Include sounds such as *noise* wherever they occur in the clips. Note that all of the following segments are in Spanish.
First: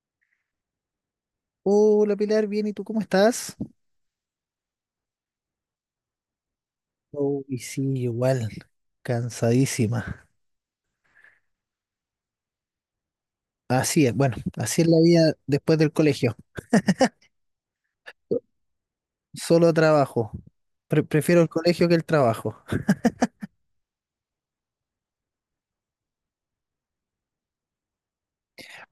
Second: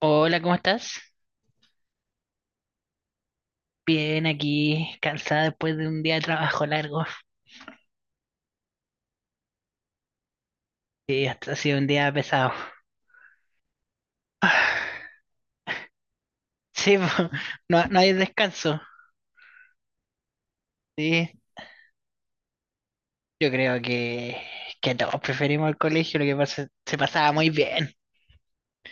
Hola, ¿cómo estás? Hola Pilar, bien, ¿y tú cómo estás? Bien, aquí cansada después de un día de trabajo largo. Uy, sí, igual, cansadísima. Sí, hasta ha sido un día pesado. *sighs* Así es, bueno, Ah, así es la vida después del colegio. sí, po, *laughs* no, no hay descanso. Solo trabajo. Sí, Prefiero el colegio que el trabajo. yo creo que todos preferimos el colegio, lo que pasa, se pasaba muy bien.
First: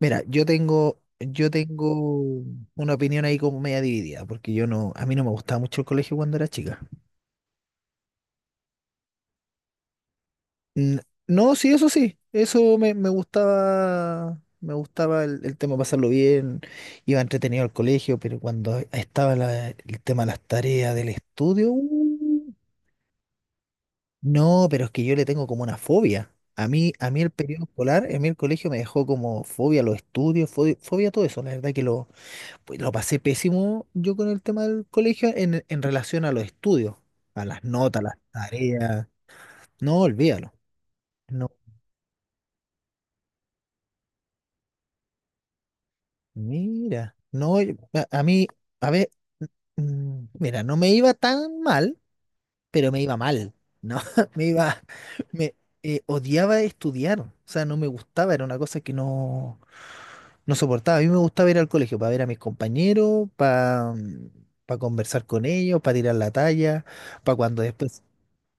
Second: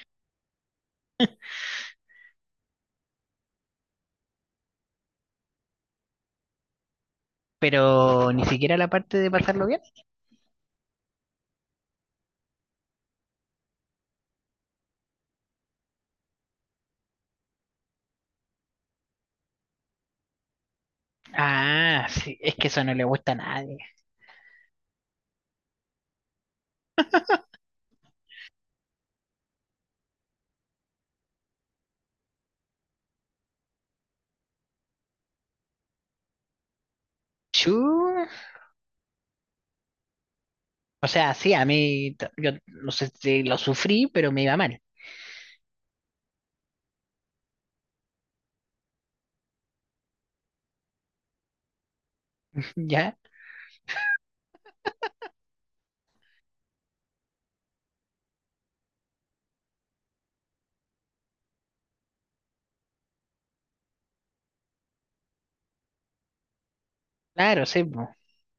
Mira, yo tengo una opinión ahí como media dividida, porque yo no, a mí no me gustaba mucho el colegio cuando era chica. Pero ni siquiera la parte de pasarlo bien. N- No, sí, eso sí, eso me gustaba el tema pasarlo bien, iba entretenido al colegio, pero cuando estaba el tema de las tareas del estudio, Ah, sí, uh, es que eso no le gusta a nadie. No, pero es que yo le tengo como una fobia. A mí el periodo escolar, a mí el colegio me dejó como fobia a los estudios, fobia, fobia a todo eso. La verdad que pues, lo pasé pésimo yo con el tema del colegio en relación a los estudios, a las notas, a las Chu. tareas. No, olvídalo. O sea, No, sí, a mí, yo no sé si lo sufrí, pero me iba mal. mira, no, a mí, a ver, mira, no me iba tan mal, *laughs* pero me ¿Ya? iba mal, ¿no? *laughs* Me iba, me Odiaba estudiar, o sea, no me gustaba, era una cosa que no, no soportaba. A mí me gustaba ir al colegio para ver a mis compañeros, para conversar con ellos, para tirar la talla, para cuando Claro, sí, po.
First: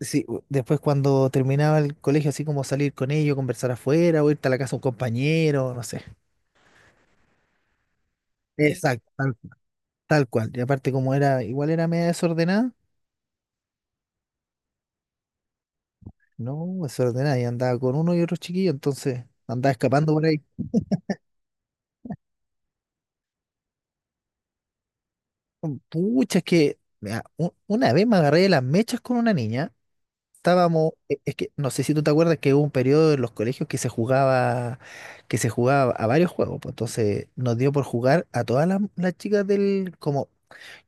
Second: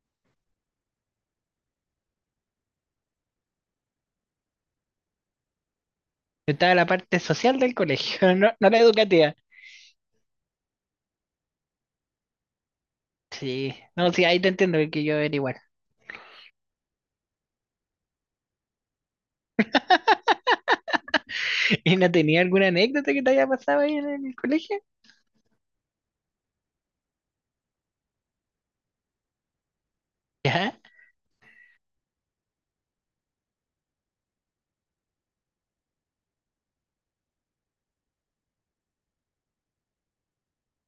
después, cuando terminaba el colegio, así como salir con ellos, conversar afuera, o irte a la casa de un compañero, no sé. Yo, estaba la parte social del colegio, *laughs* no, no la Exacto, educativa. tal cual. Y aparte, como era, igual era media desordenada, Sí, no, sí, ahí te entiendo que yo era igual. no, desordenada, y andaba con uno y otro chiquillo, entonces andaba *laughs* escapando por ahí. ¿Y no tenía alguna anécdota que te haya pasado ahí en el colegio? Pucha, es que mira, una vez me agarré de las mechas con una niña. Ya, Es que no sé si tú te acuerdas que hubo un periodo en los colegios que se jugaba a varios juegos, pues entonces nos dio por jugar a todas las chicas del, como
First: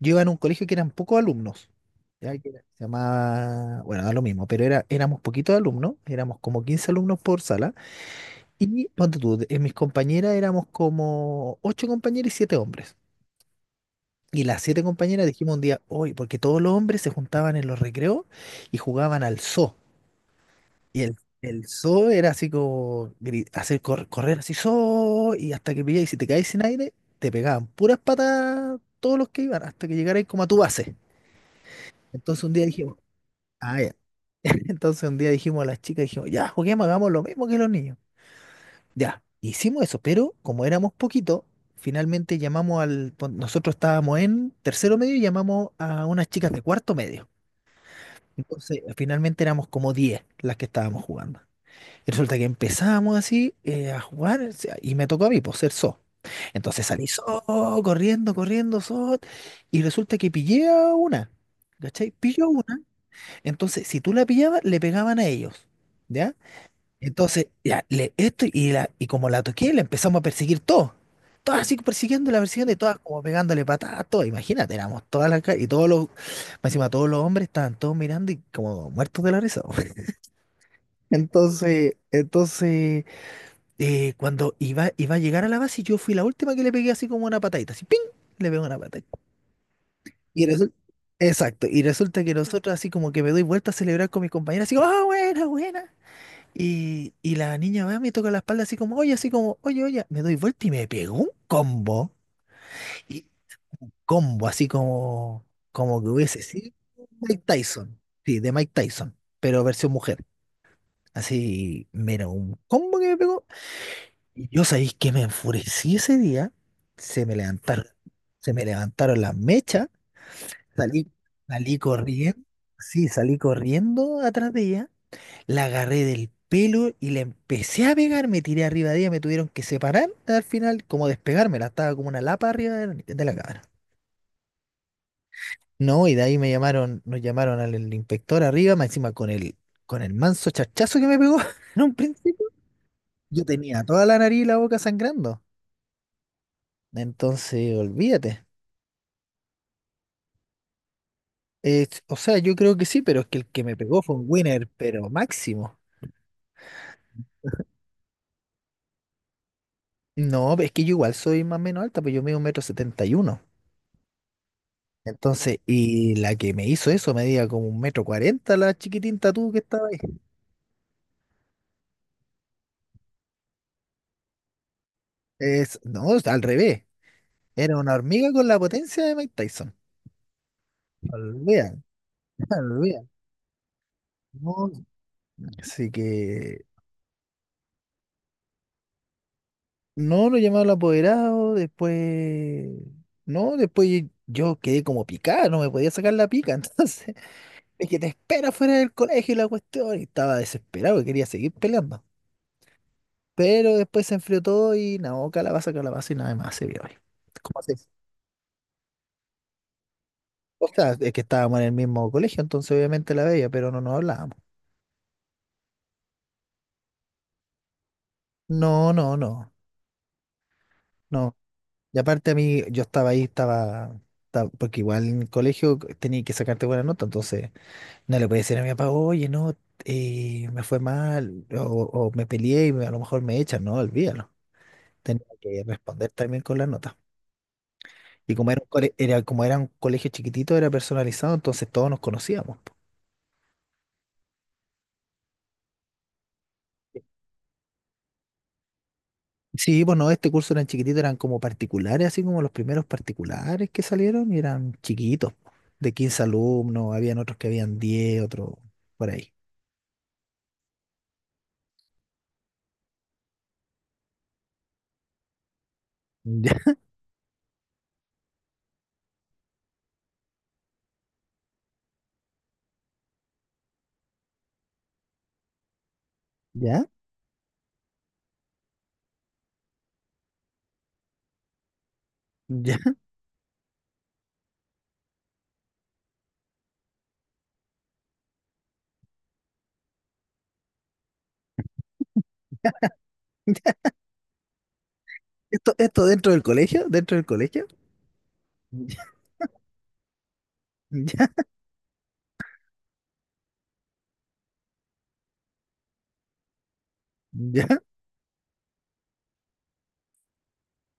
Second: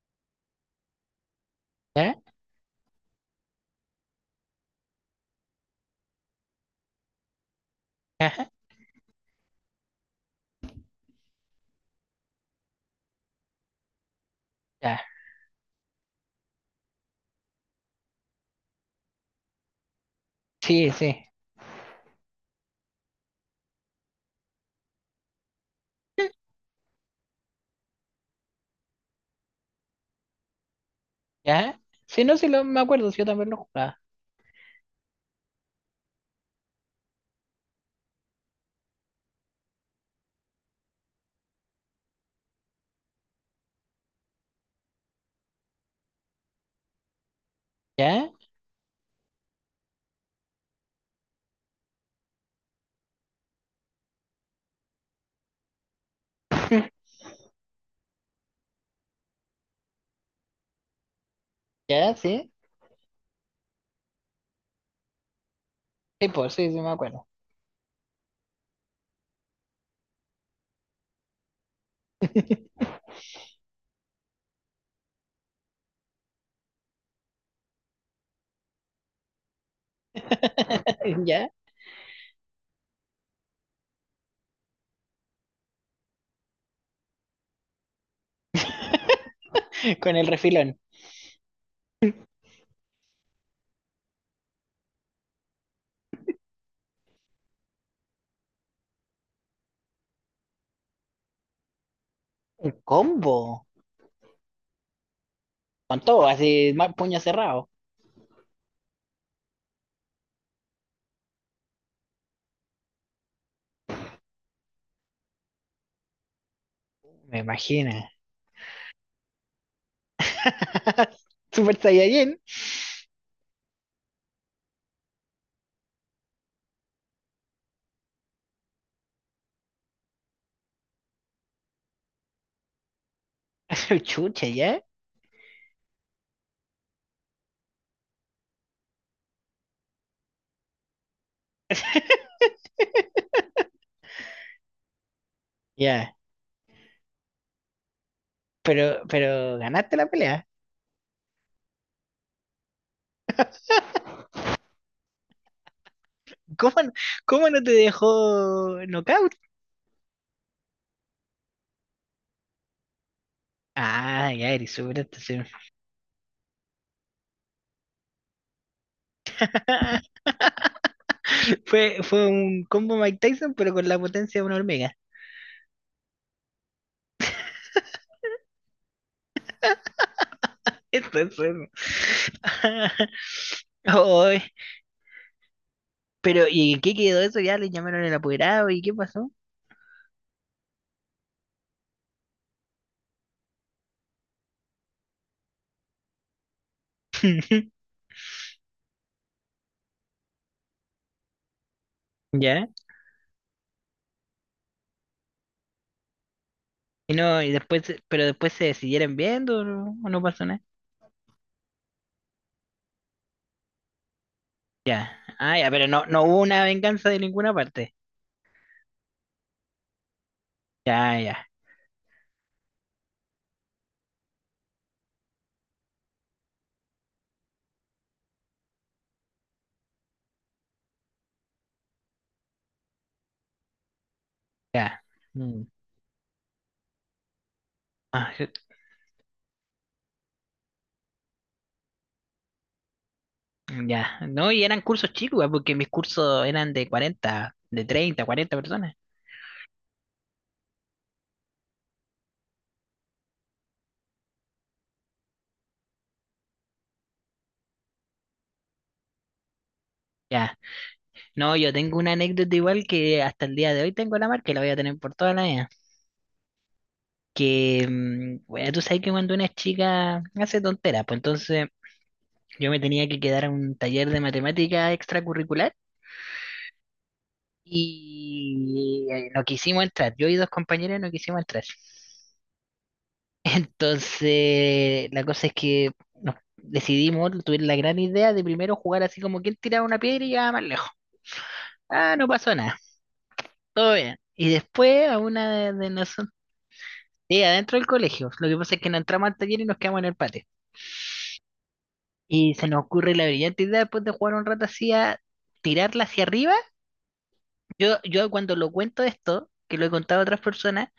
yo iba en un colegio que eran pocos alumnos. ya, Se llamaba, bueno, da lo mismo, pero éramos poquitos alumnos, éramos como 15 alumnos por sala. ajá, Y ponte tú, en mis compañeras éramos como ocho compañeras y siete hombres. Y las siete ya. compañeras dijimos un día, hoy, porque todos los hombres se juntaban en los recreos y jugaban al zoo. Sí, Y sí, el zoo era así como hacer correr así, zoo, y hasta que pilláis, y si te caes sin aire, te pegaban puras patas todos los que iban, hasta que llegarais como a tu base. ya. Sí, no, Entonces sí, un lo, día me dijimos, acuerdo, sí, yo también lo ah, ya. jugaba. *laughs* Entonces un día dijimos a las chicas, dijimos, ya, juguemos, hagamos lo mismo que los niños. Ya, hicimos eso, pero como éramos poquito, finalmente llamamos al... Nosotros estábamos en tercero medio y llamamos a unas chicas de cuarto medio. Ya, Entonces, finalmente éramos como 10 las que estábamos jugando. Y resulta que empezamos así a jugar, o sea, y me tocó a mí, por ser so. Entonces *laughs* salí so, corriendo, corriendo, so, y resulta que pillé a una. ¿Cachai? ya, Pilló a sí. una. Entonces, si tú la pillabas, le pegaban a ellos. Sí, ¿Ya? pues, sí, sí, me acuerdo. Entonces, ya, le, esto y, la, y como la toqué, la empezamos a perseguir todos. Todas así persiguiéndola, persiguiendo y todas como pegándole patadas, todo. Imagínate, éramos todas las ca- y todos los, más encima todos los hombres estaban todos mirando y como muertos de la risa. *laughs* *laughs* Ya, Entonces, cuando iba a llegar a la base, yo fui la última que le pegué así como una patadita, así, ¡ping! Le pegó una patadita. con el Y resulta, refilón. exacto, y resulta que nosotros, así como que me doy vuelta a celebrar con mis compañeros, así como, ¡ah, buena, buena! Y la niña va, me toca la espalda así como, oye, oye, me doy vuelta y me pegó un combo. Un Y combo. combo, así como, Con como que todo, hubiese sido así, puño Mike cerrado. Tyson. Sí, de Mike Tyson, pero versión mujer. Así, mira, un combo que me pegó. Y yo sabéis que me enfurecí ese día. Se me Me levantaron, imagino. se me levantaron las mechas. Salí, *laughs* Super salí Saiyajin. corriendo. Sí, salí corriendo atrás de ella. La agarré del pelo y la empecé a pegar, me tiré arriba de ella, me tuvieron que separar al final, como despegármela, estaba como una lapa arriba de la cámara. *laughs* Chucha, ya, No, y de ahí me llamaron, nos llamaron al, al inspector arriba, más encima con el manso chachazo que me pegó *laughs* en un principio. Yo tenía toda la nariz y la boca sangrando. ya. Entonces, olvídate. Pero ganaste la pelea. O sea, yo creo que sí, pero es que el que me pegó fue un winner, pero máximo. ¿Cómo, no- Cómo no te dejó knockout? No, es que yo igual soy más o menos alta, pues yo mido 1,71 m. Ah, ya, eres súper. Entonces, y la que me hizo eso medía como 1,40 m la chiquitinta tú que estaba ahí. *laughs* Fue un combo Mike Tyson, pero con la potencia de una hormiga. Es, no, es al revés. Era una hormiga con la potencia de Mike Tyson. *laughs* Eso es, eso. Olvídalo, *laughs* olvídalo. *laughs* Ay, No, así pero que ¿y en qué quedó eso? Ya le llamaron el apoderado. ¿Y qué pasó? no lo llamaron al apoderado, después no, después yo quedé como picado, no me podía sacar la pica, *laughs* entonces es que te espera fuera del colegio y la cuestión, y estaba desesperado y quería seguir peleando. Ya. Pero después se enfrió todo y no, calabaza, calabaza y nada más se vio hoy. Y no, y después, pero después se siguieron viendo o no pasó nada. O sea, es que estábamos en el mismo colegio, entonces obviamente la veía, pero no nos hablábamos. Ya. Ah, ya, pero no, no hubo una venganza de ninguna parte. No, no, no, Ya, ya, no. Y aparte a mí, yo estaba ahí, porque igual en el colegio tenía que sacarte buena nota, entonces no le podía decir a mi papá, oye, no, me fue mal, o me peleé y me- a lo mejor me echan, no, olvídalo. ya. Tenía que Mm. responder también con la nota. Ah, Y como era un como era un colegio chiquitito, era personalizado, entonces todos nos conocíamos. ya. No, y eran cursos chicos, ah, porque mis cursos eran de 40, de 30, 40 personas. Sí, bueno, este curso eran chiquititos, eran como particulares, así como los primeros particulares que salieron y eran chiquitos, po, de 15 alumnos, habían otros que habían 10, otros por ahí. Ya. No, yo tengo una anécdota igual que hasta el día de hoy tengo la marca y la voy a tener por toda la vida. Ya, Que, bueno, tú sabes que cuando una chica hace tonteras, pues entonces yo me tenía que quedar a un taller de matemática extracurricular ya, y no quisimos entrar. Yo y dos compañeros no quisimos entrar. *laughs* ya. Entonces, la cosa es que nos decidimos, tuvimos la gran idea de primero jugar así como quien tiraba una piedra y llegaba más lejos. Ah, no pasó nada, *laughs* todo bien. Y después a una Esto, de, esto nosotros. dentro del colegio, dentro del Sí, colegio. adentro del colegio. Lo que pasa es que Ya, no entramos al taller y nos quedamos en el patio. *laughs* ya, Y se nos ocurre la brillante idea después de jugar un rato así a tirarla hacia arriba. ya, Yo cuando lo cuento esto, que lo he contado a otras personas,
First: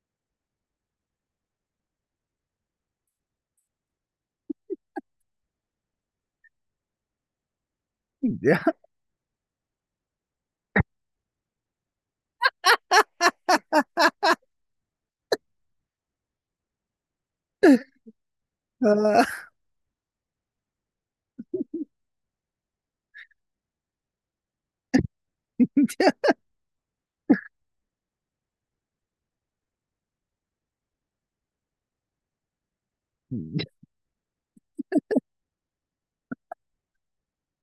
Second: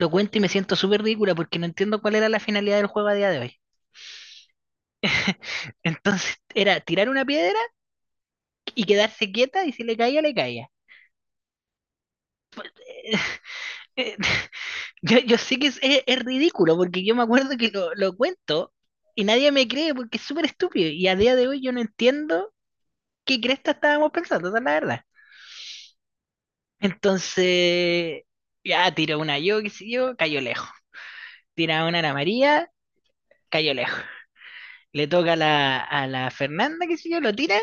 lo cuento y me siento súper ridícula porque no entiendo cuál era la finalidad del juego a día de hoy. *laughs* Entonces era tirar una piedra ya. y quedarse quieta y si le caía, le caía. Eh, *laughs* yo sé que es, es ridículo porque yo me acuerdo que lo cuento y Ah, nadie me cree porque es súper estúpido. Y a día de hoy yo no entiendo qué cresta estábamos pensando, esa es la verdad. Entonces, ya tiró una yo, qué sé yo, cayó lejos. Tira una a la María, *laughs* cayó lejos. Le toca a la Fernanda, qué sé yo, lo tira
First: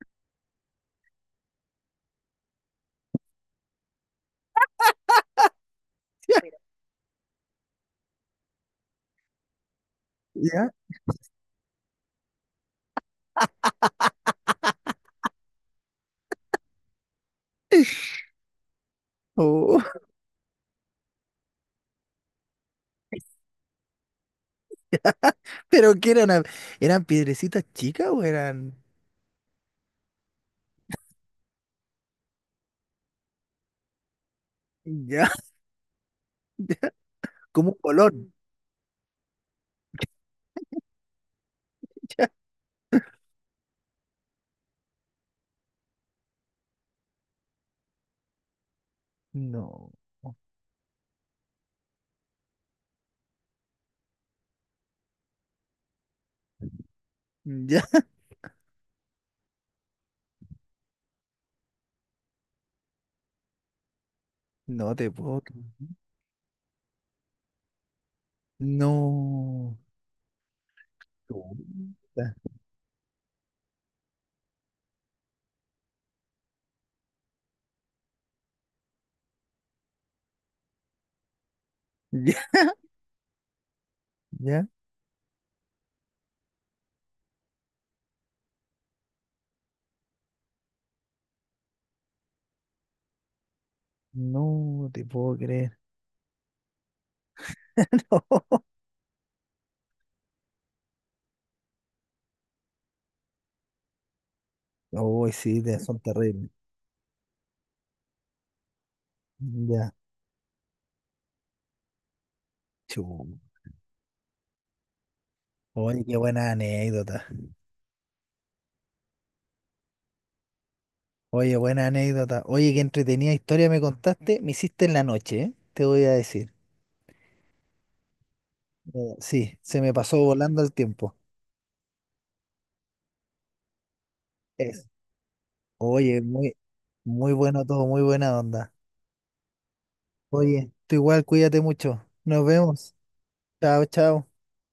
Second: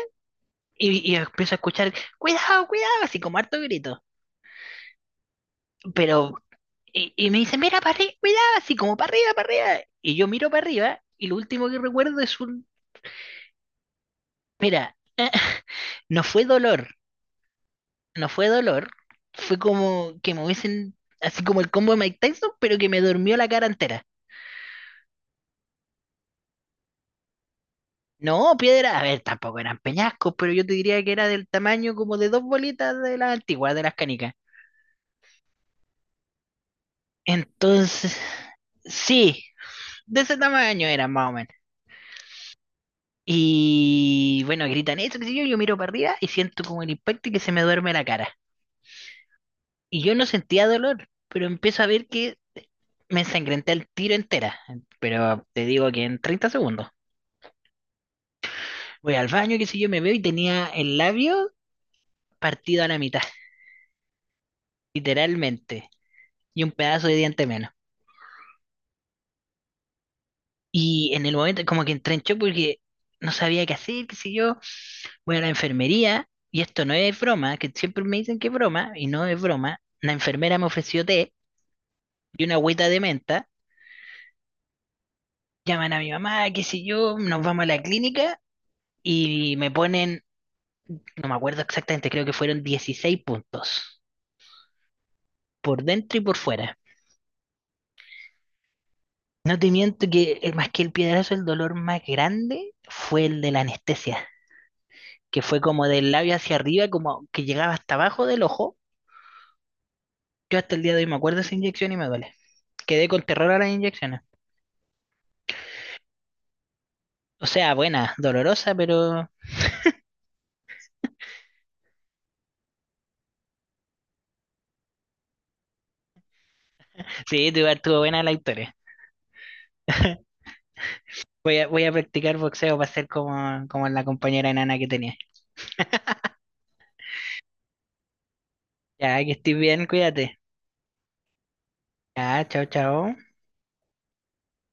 y empiezo a escuchar, cuidado, cuidado, así como harto grito. Pero, ya, y me dice, mira para arriba, cuidado, así como para arriba, para arriba. Y yo miro para ya, arriba y lo último que recuerdo es un, mira, *laughs* no fue dolor, no fue dolor, fue oh, como que me hubiesen, así como el combo de Mike Tyson, pero que me durmió *laughs* la cara entera. pero que eran, a- eran piedrecitas chicas o No, eran piedra, a ver, tampoco eran peñascos, pero yo te diría que era del tamaño como de dos bolitas de las antiguas, de las canicas. ya, *laughs* ya, como un Entonces, colón. sí, de ese tamaño era más o menos. *laughs* Ya, Y bueno, gritan eso, qué sé yo, yo miro para arriba y siento como el impacto y que se me duerme la cara. no, Y yo no sentía dolor, pero empiezo a ver que me ensangrenté el tiro entera. Pero te digo que en 30 segundos. ya, Voy al baño, qué sé yo, me veo y tenía el labio partido a la mitad, no te puedo creer. literalmente, y un pedazo de diente menos. No. Y en el momento como que entré en Chuta. shock porque no sabía qué hacer, qué sé yo, voy a la enfermería, y esto no es broma, que siempre me dicen que es broma, y no es broma, la enfermera me ofreció té Ya, y una agüita de menta, ya. llaman a mi mamá, qué sé yo, nos vamos a la clínica y me ponen, no me acuerdo exactamente, creo que fueron 16 puntos, No te puedo creer. por dentro y por fuera. *laughs* No te miento que más que el piedrazo, el dolor más grande fue el de la anestesia, Uy, que fue sí, te- como son del labio terribles. hacia arriba, como que llegaba hasta abajo del ojo. Ya. Yo hasta el día de hoy me acuerdo de esa inyección y me duele. Chu. Quedé con terror a las inyecciones. Oye, qué buena anécdota. O sea, buena, dolorosa, pero Oye, buena anécdota. Oye, qué entretenida historia me contaste. Me hiciste en la noche, ¿eh? Te voy a decir. sí, estuvo buena la historia. Sí, se me pasó volando el tiempo. Voy a practicar boxeo para ser como la compañera enana que Es. tenía. Oye, muy, muy bueno todo, muy buena onda. Ya, que estés bien, cuídate. Oye, tú igual, cuídate mucho. Ya, Nos chao, vemos. chao. Chao, chao.